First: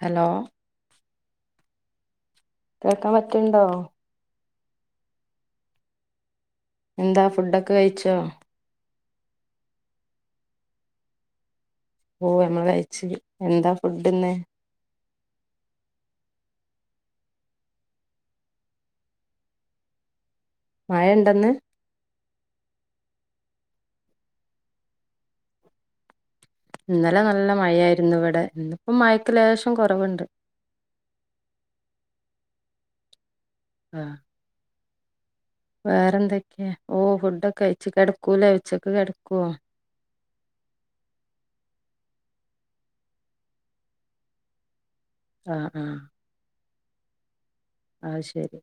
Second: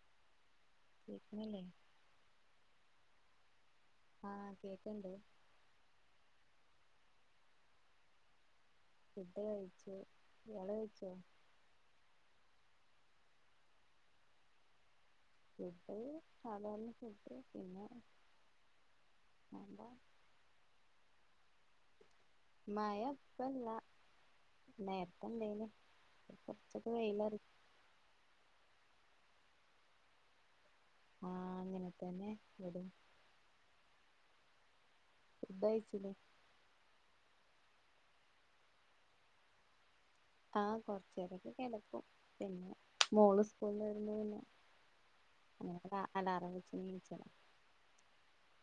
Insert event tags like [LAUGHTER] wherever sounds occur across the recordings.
Hello [UNINTELLIGIBLE] നടക്കാൻ പറ്റ്ണ്ടോ ആ കേക്ക്ണ്ട് എന്താ ഫുഡൊക്കെഴിച്ചോ ഫുഡ് കഴിച്ചു ഇയാള് കഴിച്ചോ ഓ നമ്മള് കഴിച്ച് എന്താ ഫുഡ്ന്ന് ഫുഡ് സാധാരണ ഫുഡ് പിന്നെ [UNINTELLIGIBLE] മഴ ഇണ്ടെന്ന് മഴ ഇപ്പല്ല നേരത്തെണ്ടേനു ഇന്നലെ നല്ല മഴയായിരുന്നു ഇവിടെ ഇന്ന് ഇപ്പം മയക്ക്ലേശം കുറവെണ്ട് ആ അങ്ങനെ തന്നെ വരും ആ കഴിച്ചില്ലേ വേറെന്തൊക്കെയാ ഓ ഫുഡൊക്കെ കഴിച്ച് കെടക്കൂലെ ഉച്ചക്ക് കെടക്കുവോ ആ കൊറച്ച് നേരൊക്കെ കിടക്കും പിന്നെ മോള് സ്കൂൾന്ന് വരുമ്പോ ആഹ് പിന്നെ അ അലാറം വെ ക്ഷീണിച്ച അത്ശെരി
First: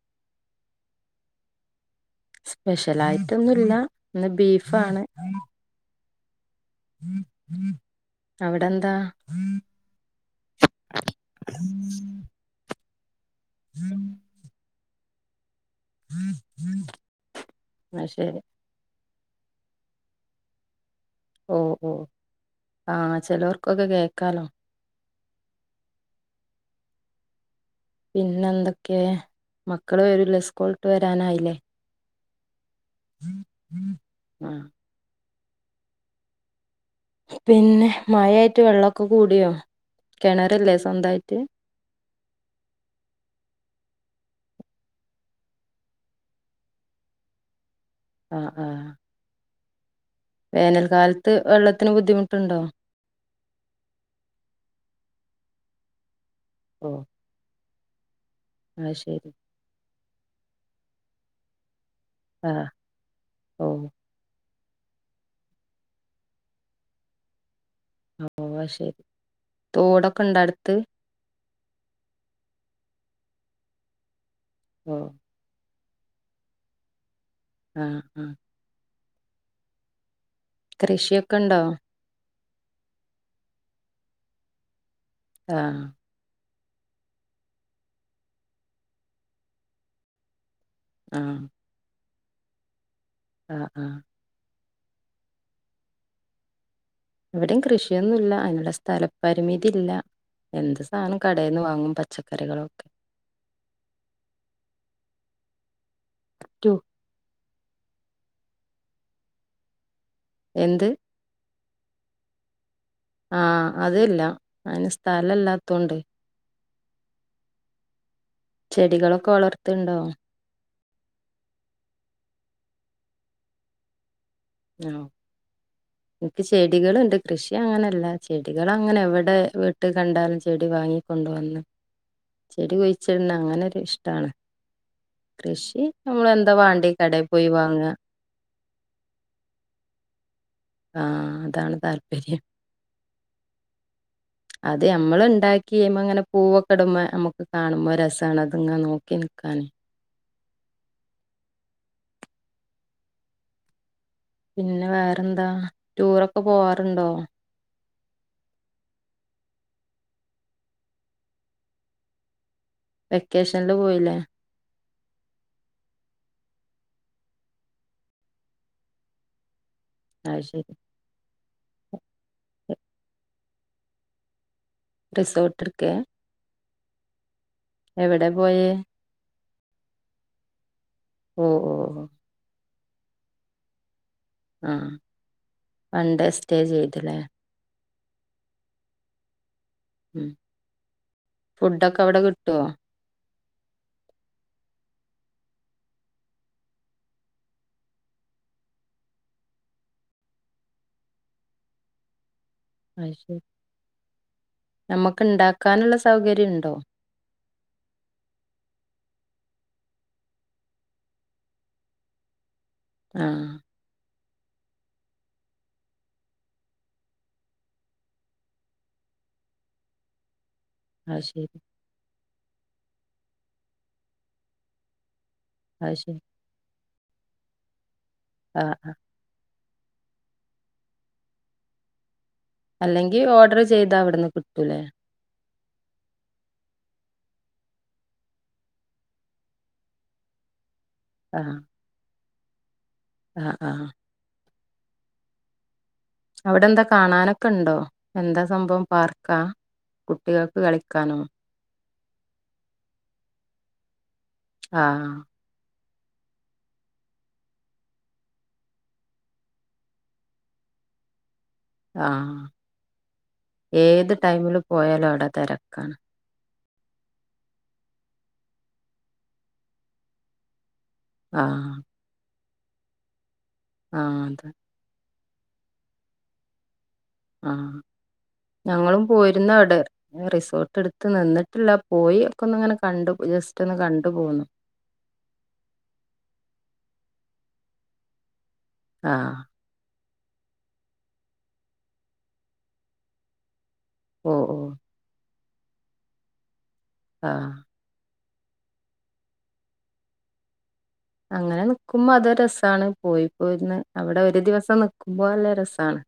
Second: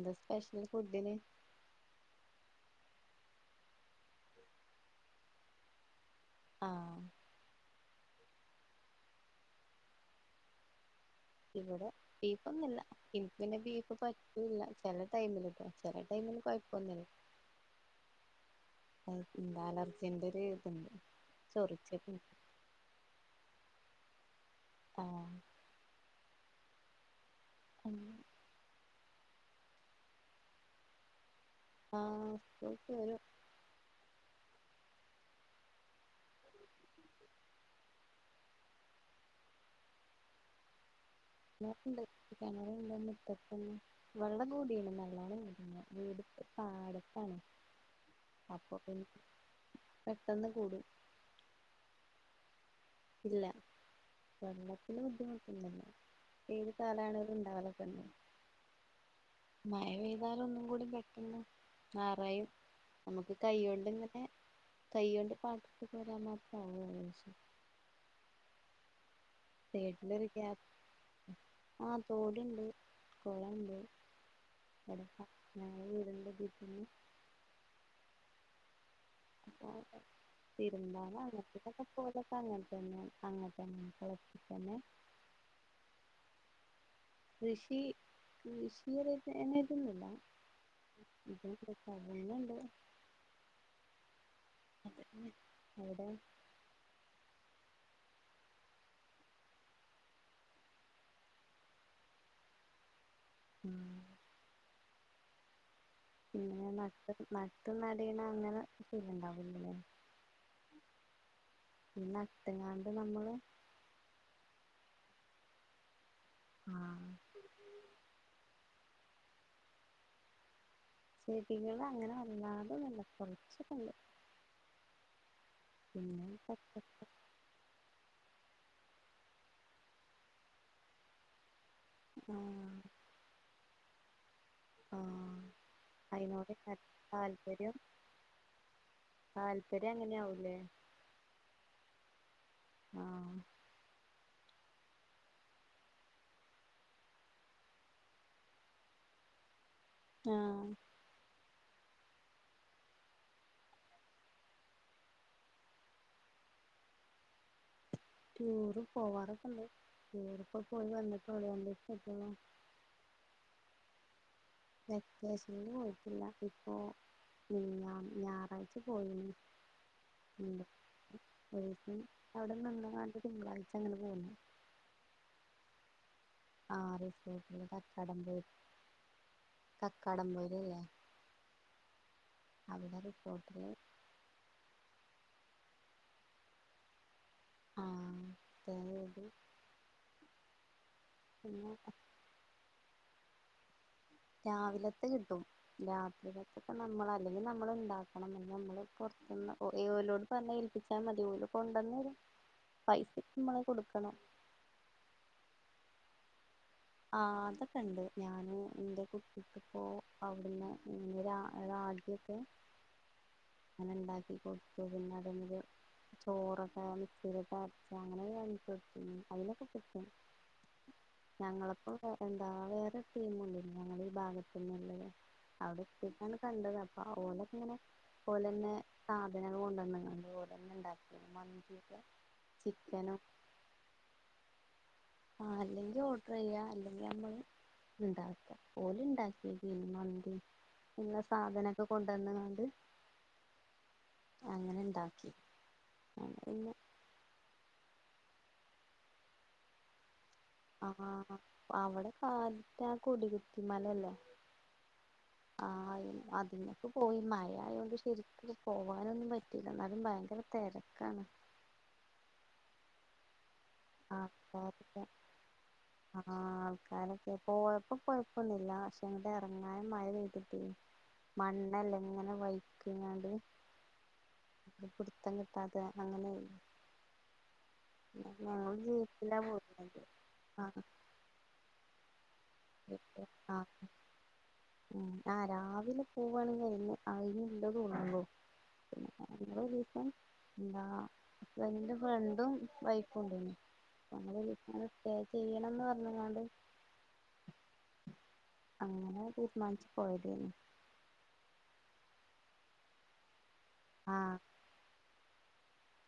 [INAUDIBLE] സ്പെഷ്യൽ ഫുഡിന് സ്പെഷ്യൽ ആയിട്ടൊന്നു ഇല്ല ഇന്ന് ബീഫാണ് ആഹ് അവിടെന്താ ഇവിടെ ബീഫ്ഒന്നുല്ല [UNINTELLIGIBLE] പിന്നെ ബീഫ് പറ്റൂല്ല ചെല് ടൈംലിക ചെല ടൈമില് കൊഴപ്പൊന്നില്ല അത് ശരി [INAUDIBLE] അലർജിന്റെ ഒരു ഇതെണ്ട് ഓ ഓ ആ ചിലവർക് കൊത് കേക്കാലോ ആ പിന്നെ എന്തൊക്കെ മക്കള് വരില്ല സ്കൂൾട്ട് വരാനായില്ലേ? ആ [INAUDIBLE] അ പിന്നെ മായായിട്ട് വെള്ളമൊക്കെ കൂടിയോ കിണറല്ലേ സ്വന്തായി എന്നാനണ്ടട്ടപ്പ [UNINTELLIGIBLE] വെള്ളം കൂടിയിന് നല്ലണം കടന്ന വീട് പടുത്താണ് ആഹ് അപ്പോ ആഹ് പിന്ന വേനൽക്കാലത്ത് വെള്ളത്തിന് ബുദ്ധിമുട്ട് ട്ടുണ്ടോ ഇല്ല വെള്ളത്തിന് ബുദ്ധിമുട്ട്ല്ലാന് ഓ [UNINTELLIGIBLE] [INAUDIBLE] അത് ശരി മഴ പെയ്താല ഒന്ന് കൂടെ കെക്കുന്ന നറയും ആഹ് നമുക്ക് ഓ കൈകൊണ്ട്ിങ്ങനെ കൈ കൊണ്ട് [UNINTELLIGIBLE] വരാൻ മാത്രാ [UNINTELLIGIBLE] [UNINTELLIGIBLE] തോടൊക്കെ ഇണ്ടോ വീട്ടിലിരിക്കാ അടുത്ത് ആഹ തോടുണ്ട് കോളൊണ്ട് ഓ എടുക്ക അ ഇരണ്ട [UNINTELLIGIBLE] അഹ് അഹ് [INAUDIBLE] [UNINTELLIGIBLE] കൃഷിയൊക്കെ ഉണ്ടോ അണക്കെട്ടൊക്കെപോലെ അങ്ങനെ തന്നെ അങ്ങനെ തന്നെ കുളത്തി തന്നെ ആഹ കൃഷി കൃഷിയനെ ഇതൊന്നല്ല [INAUDIBLE] പിന്നണ്ട് ആഹ ആഹ അ അവിടെ ഇവിടയും കൃഷിയൊന്നുംല്ല അയിനുള്ള സ്ഥലപരിമിതി ഇല്ല എന്ത് സാധനം കടയിൽന്ന് വാങ്ങും പച്ചക്കറികളൊക്കെ ഉം പിന്നെ റ്റു ന അ നടയണം അങ്ങനെ ചെയ്യണ്ടാവില്ലേ എന്ത് എന്നട്ടങ്ങ ആഹ അതല്ല അയിന് സ് സ്ഥലല്ലാത്തോണ്ടേ ആഹ ചെടികളൊക്കെ വളർത്ത്ണ്ടോ? ചെടികള് അങ്ങനെ വല്ലാതൊന്നല്ല. കൊർച്ചൊക്കണ്ട്. ആ ഇൻക്ക് പച്ച ചെടികള് ണ്ട്. കൃഷിയ അങ്ങനെല്ലാ ചെടികള് അങ്ങനെ എവിടെ വീട്ട് കണ്ടാലും ചെടി വാങ്ങിക്കൊണ്ട് വന്ന്. ആ ചെടി കൊഴിച്ചിടുന്ന അങ്ങനെ ഇഷ്ടാണ്- ആ കൃഷി നമ്മള അയിനോട് എന്താ വാണ്ടി കടയി പോയി വാങ്ങ- ആ താല്പര്യം അങ്ങനെയാവൂല്ലേ? ആഹ അതാണ് താല്പര്യം- ആഹ് - അത് നമ്മള് ഉണ്ടാക്കികയ്യുമ്പോ അങ്ങനെ പൂവൊക്കിടുമ്പോ നമ്മുക്ക് കാണുമ്പോ രസമാണ് അത്ങ്ങനെ നോക്കി നിക്കനെ- ആഹ് പിന്നെ വേറെന്താ ടൂറൊക്കെ പോവാറുണ്ടോ? ടൂറ് പോവാറൊക്കെണ്ട് ടൂറിപ്പോ പോയി വന്നിട്ടേയുള്ളു [UNINTELLIGIBLE] വെക്കേഷനില് പോയില്ലേ വെക്കേഷൻ പോയിട്ടില്ല ഇപ്പോ പിന്നെ ഞായറാഴ്ച പോയിന്ന്- ആ ശരി- ഒരീസം അവിടെ നിന്ന്കാണ്ട് തിങ്കളാഴ്ച ഇങ്ങഡ് പൊന്നു- റിസോർട്ട് ഇടക്കെ- ആ റിസോർട്ട്- കക്കാടം പുഴ പോയേ കക്കാടം പോയാലെ ലെ- ഓ ഓ- അവിടെ റിസോർട്ടിൽ ആ വൺ ഡേ സ്റ്റേ ചെയ്തില്ലേ [INAUDIBLE] ഉം പിന്നെ ഫുഡൊക്കെ അവിടെ കിട്ടുവോ രാവിലത്ത കിട്ടും രാത്രി ത്തൊക്കെ നമ്മൾ അല്ലെങ്കിൽ നമ്മൾ ണ്ടാക്കണം നമ്മള് പുറത്തുന്ന് ഓലോഡ് പറഞ്ഞ ഏൽപ്പിച്ചാൽ മതിഓൽ കൊണ്ടന്നരും അ യ് പൈസക്ക് ശരി നമ്മള് കൊടുക്കണം നമ്മുക്ക് ഇണ്ട ക്കാനുള്ള സൗകര്യം ഉണ്ടോ ആ അതൊക്കെ ഉണ്ട് ഞാന് എന്റെ കുട്ടിക്ക്പ്പോ അവിടുന്ന് രാ രാഗി ഒക്കെ ആഹ് അങ്ങനെണ്ടാക്കി കൊടുത്തു പിന്നെ അത ചോറക്കെ മിക്സിലിറ്റ് അരച്ച അങ്ങനെ ഞാൻ കൊട്ത്തീന് അയ്നോക്കെ പറ്റും അയ്ശരി എന്താ വേറെ ടിമും ഉണ്ടായിരുന്നു ഞങ്ങളുടെ ഈ ഭാഗത്ത് ഉള്ളത് അവിടെ അത് ശരി എത്തിപണ് കണ്ടത് അ ആ ഒലക്കേങ്ങനെ പോലെന്നെ ആഹ് ആഹ് സാധ [UNINTELLIGIBLE] കൊണ്ടന്ന്ങ്ങാണ്ട് ഓലെന്നെ ണ്ടാക്കി മന്തി ഒക്കെ അല്ലെങ്കി ഓർഡർ ചെയ്താ അവ്ട്ന്ന് ക് ലേ ആ അല്ലെങ്കി ഓർഡറെയ്യാ അല്ലെങ്കി മ്മള് ണ്ടാക്ക ഓല് ഇണ്ടാക്കിയത് മന്തി നിങ്ങെ സാധനൊക്കെ കൊണ്ടന്ന്ണ്. ന്ത് അ ആ അങ്ങന ണ്ടാക്കി. അവിടെ ന്താ കാണാനൊ ക്കണ്ടോ എന്താ സംഭവം പാർക്ക കു ആഹ അ അവടെ ആ അതാ കൊടികുത്തി മലല്ലേ. ആഹ ആ അതിനൊക്ക പോയി മഴ ആയൊണ്ട് ശരിക്കും പോവാനൊന്നും പറ്റില്ല ന്നാലും ഭയങ്കര തെരക്കാണ്. ആ ഏത് ടൈമില് ആൾക്കാരൊക്കെ പോയാലും അവ്ടെ തെരക്കാണ്. കാലൊക്കെ പോഴപ്പം കൊഴപ്പൊന്നില്ല ക്ഷെ ങ്ങട്ട് എറങ്ങാൻ മഴ പെയ്തിട്ടെ മണ്ണല്ലെങ്ങനെ വൈ കയിഞ്ഞാണ്ട് ആ അത തന്നെത്താത്തേ അങ്ങനെയ് ആ ഞങ്ങളും ജീപ്പിലാ പോയിരുന്നവ്ടെ പോയിരുന്നത് റിസോർട്ട് ആഹ് ട്ത്ത് നിന്നിട്ടില്ല പോ പോയ്യോ ഒകൊന്ന്ങ്ങനെ കണ്ടു ജസ്റ്റ് ഒന്ന് കണ്ടു പോന്ന് മ് ആ രാവിലെ പോവ്വാണെങ്കിന്നെ അഴഞ്ഞി [UNINTELLIGIBLE] ആഹ് [UNINTELLIGIBLE] ഒരൂസം ന്താ എന്റെ ഫ്രണ്ടും വൈഫുംണ്ടേനി. ഓ ഞങ്ങൾ ഓ [UNINTELLIGIBLE] ചെയ്യണന്ന് പറഞ്ഞ്ങ്ങാണ്ട് ആ അങ്ങനെ പി മഞ്ച് പോയ്തേനു. അങ്ങനെ നിക്കുമ്പ അതോരസാണ് പോയ് പോര്ണ് അവിടെ ഒരു ദിവസം നിക്കും പോവല്ലേ രസാണ്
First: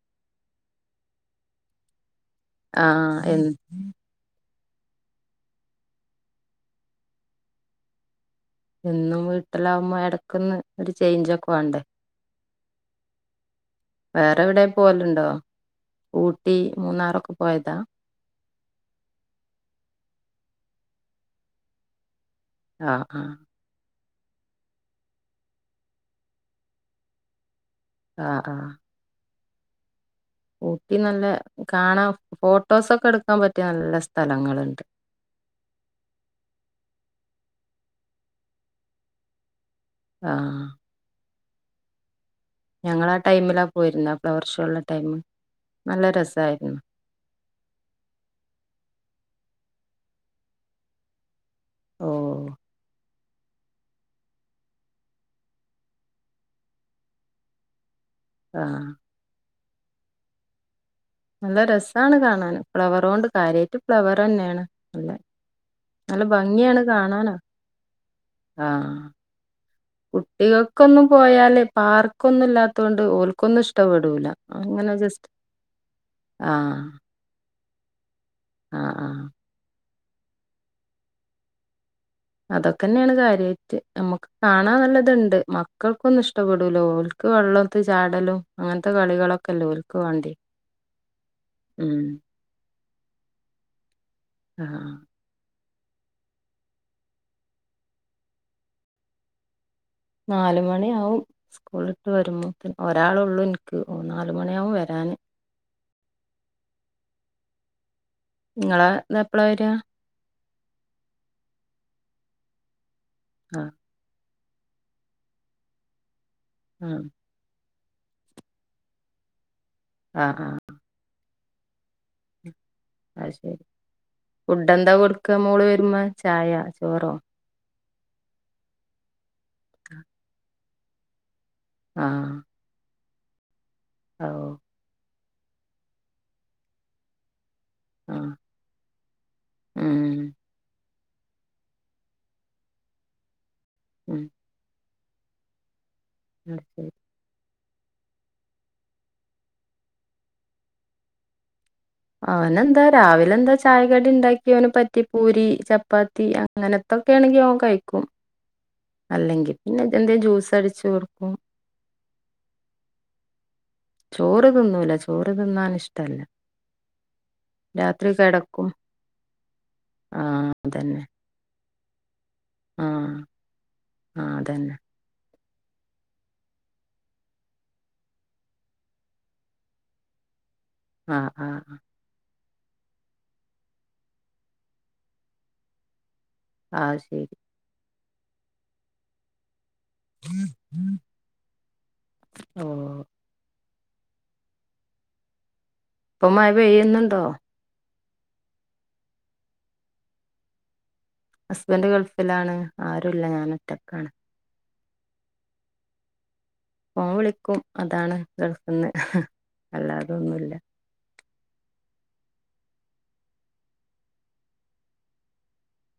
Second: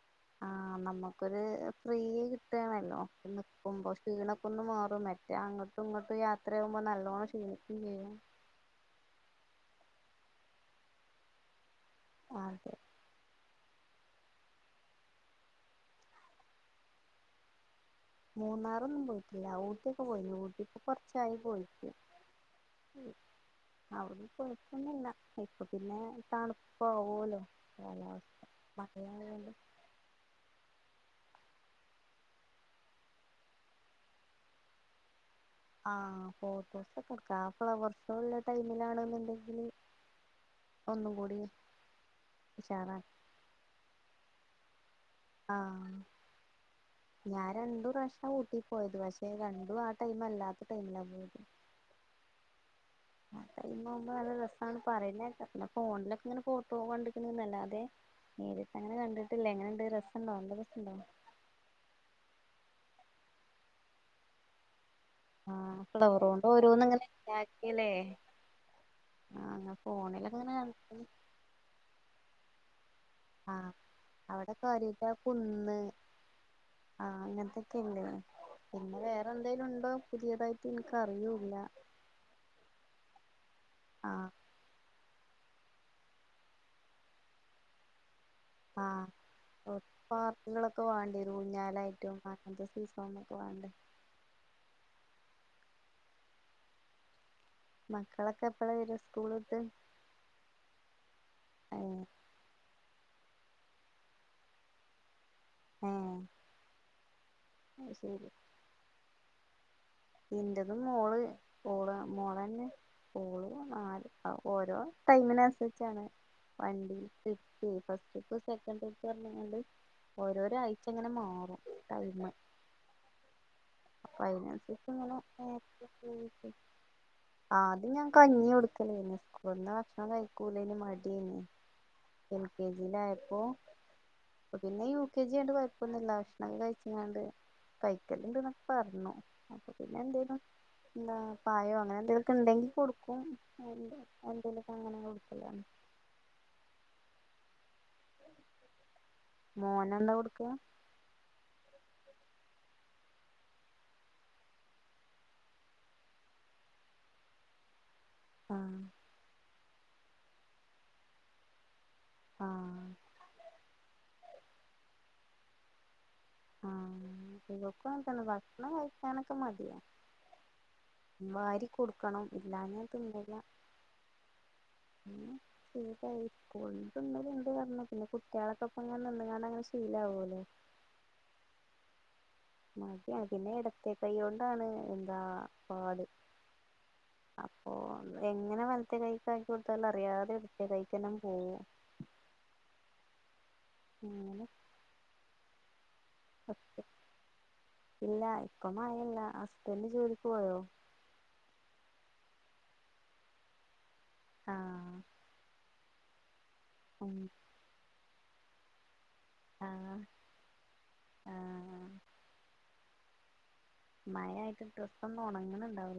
ആ നമ്മുക്കൊരു ഫ്രീ കിട്ടാണല്ലോ ആഹ് എ നിക്കുമ്പോ ഷീണ ന്ന് മാറും മറ്റേ അങ്ങോട്ടും ഇങ്ങോട്ട് യാത്രയാകുമ്പോ നല്ലവോണം ഷീണിക്കും ചെയ്യും എന്നും വീട്ടിലാവുമ്പോ എടക്കൊന്ന് ഒരു ചേയ്ഞ്ചൊക്കെ വേണ്ടേ അതെ വേറെ എവിടേം പോവലുണ്ടോ ഊട്ടി മൂന്നാറൊക്കെ പോയതാ മൂന്നാറൊന്നും പോയിട്ടില്ല ഊട്ടിയൊക്കെ പോയി ഊട്ടിക്ക് കൊറച്ചായി പോയിട്ട് അ അ അവിടൊന്നും കൊഴപ്പൊന്നില്ല ഇപ്പൊ പിന്നെ തണുപ്പാവുല്ലോ ആഹ് കാലാവസ്ഥ ആഹ് മഴയായാലും ഊട്ടി നല്ല കാണാം ഫോട്ടോസൊക്കെ എടുക്കാൻ പറ്റിയ നല്ല സ്ഥലങ്ങളുണ്ട് ആ ഫോട്ടോസൊക്കെടുക്ക ആ ഫ്ലവർ ഷോ ഒള്ള ടൈമിലാണെന്നുണ്ടെങ്കില് ഒന്നും കൂടീം ഞങ്ങള ആ ടൈമിലാ പോയിരുന്നേ ഫ്ലവർഷോള്ള ആ ഞാൻ രണ്ടു പ്രാവശ്യാ ഊട്ടി പോയത് പക്ഷേ രണ്ടു ആ ടൈമ അല്ലാത്ത ടൈമിലാ പോയത് ഓ ആ ടൈം ആകുമ്പോ നല്ല രസാണ് പറയുന്ന കേക്കാം പിന്നെ ഫോണിലൊക്കെ ഇങ്ങനെ ഫോട്ടോ കണ്ടിരിക്കുന്നൂന്നല്ലാതെ ആഹ് നേരിട്ടങ്ങനെ കണ്ടിട്ടില്ല എങ്ങനെ രസ്സൊണ്ടാവും നല്ല രസ്സൊണ്ടാവും നല്ല രസ്സാണ് കാണാന് ഫ്ലവറ് കൊണ്ട് കാര്യായിട്ട് ഫ്ലവറ് തന്നെയാണ് നല്ല ആ നല്ല ഫ്ലവറ് കൊണ്ട് ഭംഗിയാണ് ഓരോന്ന് ഇങ്ങനെ കാണാനാ ഇണ്ടാക്കിയല്ലേ ആഹ് ആ കുട്ടികൾക്കൊന്നും പോയാല് പാർക്കൊ ന്ന [UNINTELLIGIBLE] ത്തൊണ്ട് ഓർക്കൊന്നും ആ ഇഷ്ടപ്പെടൂല്ല അവിടെ അങ്ങനെ കാര്യായിട്ട് ആ ജസ്റ്റ് കുന്ന് ആ പിന്നെ പിന്നെ വേറെന്തേലും ഉണ്ടോ പുതിയതായിട്ട് എനിക്കറിയൂല്ല അതൊക്കെന്നെയാണ് കാര്യായിട്ട് ആ നമ്മുക്ക് കാണാൻ നല്ലത് ണ്ട് മക്കൾക്കൊന്നും ഇഷ്ടപ്പെടൂലാ ഓർക്ക് വെള്ളത്തി ചാടലും ആ അങ്ങനത്തെ കളികളൊക്കെല്ലേ ഓൽക്ക് വാണ്ടിയെ പാർക്കുകളൊക്കെ വേണ്ടിരുന്നു ഉം ഊഞ്ഞാലായിട്ടും പതിന [UNINTELLIGIBLE] അങ്ങനെയൊക്കെ വണ്ടേ ആ മക്കളൊക്കെ എപ്പഴാ വരാ സ്കൂള് വിട്ട് നാല് ഏ ഒരാളേ ഒള്ളു എനിക്ക് ഓൻ നാലു മണിയാവും വരാന് ആ ങ്ങളെ ഇന്നെപ്പളാ വരാ എന്റതും മോള് മോള് മോള് തന്നെ ആ ആ ഓരോ ടൈമിനനുസരിച്ചാണ് വണ്ടി ആഹ് [UNINTELLIGIBLE] ഫസ്റ്റ് ട്രിപ്പ്‌ സെക്കൻട്രിപ്പ്‌ അങ്ങനൊണ്ട് ആഹ് ഓരോരോ ആഹ് ആഴ്ച അങ്ങനെ മാറും ടൈമ് അത് ശരി അപ്പൊ അതിനനുസരിച്ച് ഫുഡെന്താ കൊടു ക്ക മോള് വരുമ്പോ ചായാ ചോറോ അത് ഞാൻ കഞ്ഞിയാ കൊടുക്കലയിന് [UNINTELLIGIBLE] വക്ഷണം കഴിക്കൂ [UNINTELLIGIBLE] മടിയെന്ന് ആഹ് എൽ കെ ജി ലായ അപ്പോ ഓ അ പിന്നയു കെ ജിയണ്ട് കുഴപ്പൊന്നില്ല ഭക്ഷ്ണൊക്കെ കഴിച്ച് ക്കാണ്ട് ആഹ് കഴക്കലിണ്ട്ന്നൊക്കെ പറഞ്ഞു ഉം പിന്നെന്തേലും എന്താ പായോ അങ്ങനെ എന്തേലൊക്കെ ഉണ്ടെങ്കി കൊടുക്കും ഉം എന്തെലൊക്കെ അങ്ങനെ സുഗാണ് അ ശരി മോനന്താ കൊടുക്കാ അവനെന്താ രാവിലെ എന്താ ചായക്കടി ഉണ്ടാക്കിയ ഓന് പറ്റി പൂരി ചപ്പാത്തി അങ്ങനത്തൊക്കെ ആണെങ്കി ഓൻ കഴി ക്കും ആഹ് അല്ലെങ്കിൽ പിന്നെ എന്തേ ജ്യൂസ് അടിച്ചു കൊടുക്കും ആ ചോറ് തിന്നൂല ചോറ് തിന്നാൻ ഇഷ്ടല്ല ആ ഇവക്കും രാത്രി കിടക്കും അങ്ങനെത്തന്നെഭക്ഷണം കഴിക്കാനൊക്കെ മടിയാ വാരിക്കെ കൊടുക്കണം ഇല്ലാഞ്ഞാ ആ ആ അതന്നെ ഉം [UNINTELLIGIBLE] സ്കൂൾന്ന് തിന്നല്ണ്ട്ന്ന് പറഞ്ഞ് പിന്നെ കുട്ട്യാളൊപ്പക്കെ ഇങ്ങനെ നിന്ന കണ്ടങ്ങനെ ശീലാവല്ലോ ആ ആ ആ മതി അതിനെ ഇടത്തെ കൈ കൊണ്ടാണ് എന്താ പാട് ആഹ ശരി അപ്പൊ എങ്ങനെ വലത്തെ കൈക്ക ആക്കി യൊട് [UNINTELLIGIBLE] അറിയാതെ ഇടത്തേ കഴിക്കെന്നെ പോവും ഓ അങ്ങനെ ഇപ്പ മഴപെയ്യുന്നുണ്ടോ ഇല്ല ഇപ്പ മഴ ഇല്ല ഹസ്ബന്റ് ജോലിക്ക് പോയോ ഹസ്ബൻഡ് ഗൾഫിലാണ് ആരുല്ല ഞാൻ ഒറ്റക്കാണ് ആഹ് ഫോൺ ഉം വിളിക്കും അതാണ് [UNINTELLIGIBLE] പിന്നെ ആഹ് അല്ലാതൊന്നുല്ല ആഹ് മഴയായിട്ട് ഡ്രസ്സൊന്നും ഉണങ്ങുന്നണ്ടാവി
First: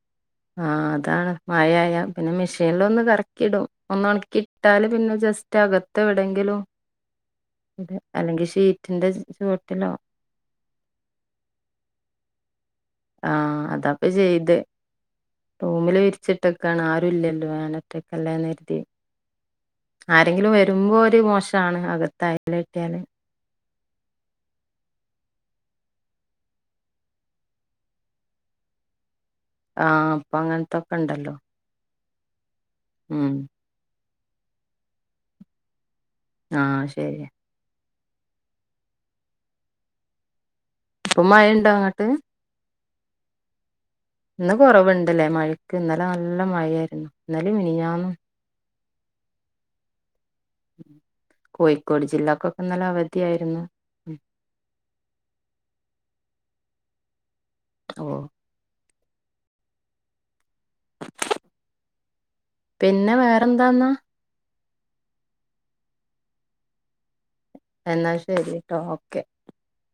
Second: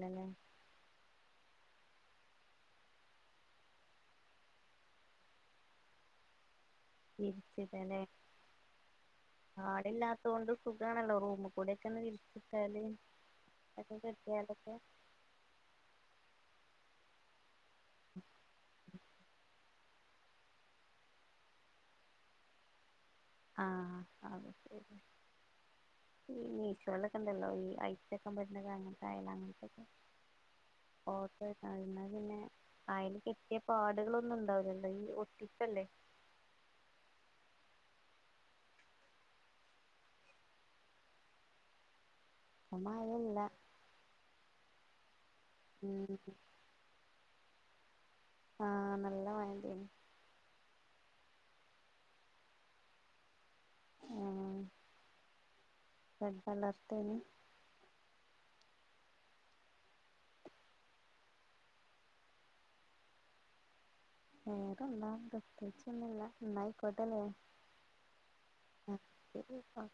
ആഹ അതാണ് മഴയായ പിന്നെ മെഷീനിലൊന്ന് കറക്കി ഇടും ഒന്ന് ഉണക്കി ഇട്ടാല് പിന്നെ ജസ്റ്റ് അകത്ത് [INAUDIBLE] വിരിച്ചിടല്ലേ അല്ലെങ്കിൽ ഷീറ്റിന്റെ ചുവട്ടിലോ ആളില്ലാത്തോണ്ട് സുഖാണല്ലോ റൂമുക്കൂടെക്കെന്ന് വിരി ആഹ് അതാപ്പോ ചെയ്തേ റൂമില് വിരിച്ച് വെക്കണം ആരുഇല്ലലോ വേന [UNINTELLIGIBLE] ഒറ്റക്കെല്ലന്ന് കരുതിയാ ആരെങ്കിലും വരുമ്പോ ഒരു മോശാണ് അകത്ത് അയലൽ വെക്കാൻ ആ അത് ശരി ഈ മിഷോയിലോക ഉണ്ടല്ലോ ഈ ഐസ് വെക്കാൻപറ്റുന്ന സാധനം ആ ഇപ്പൊ അങ്ങനത്തൊക്കെ ഉണ്ടല്ലോ ഓർഡർ എന്നാ പിന്നെ അയിൽ കിട്ടിയ പാടുകൾ ഒന്ന ഉണ്ടാവില്ലല്ലോ ഈ ഒട്ടിപ്പല്ലേ ആ ശരിയാ ഇപ്പം മഴ ഉണ്ടോ അങ്ങട്ട് എപ്പം മഴ ഇല്ല എപ്പം കുറവുണ്ടല്ലേ മഴക്ക് ഇന്നലെ നല്ല മഴയായിരുന്നു അല്ലെ അ വിീഞാാം [UNINTELLIGIBLE] ആഹ് നല്ല മഴണ്ടേനി മ് കോഴിക്കോട് ജില്ലക്കൊക്കെ ഇന്നലെ അവധിയായിരുന്നു. ആ റെഡ് അലർട്ട് തന്നെ ഓ പിന്നെ വേറെതൊന്ന വേറെന്താ പ്രത്യകിച്ച്ചൊന്നല്ലാ യിക്കോട്ടല്ലേ അല്ലെ എന്നാ ശരിട്ടോ ഓക്കെ ഓക്കെ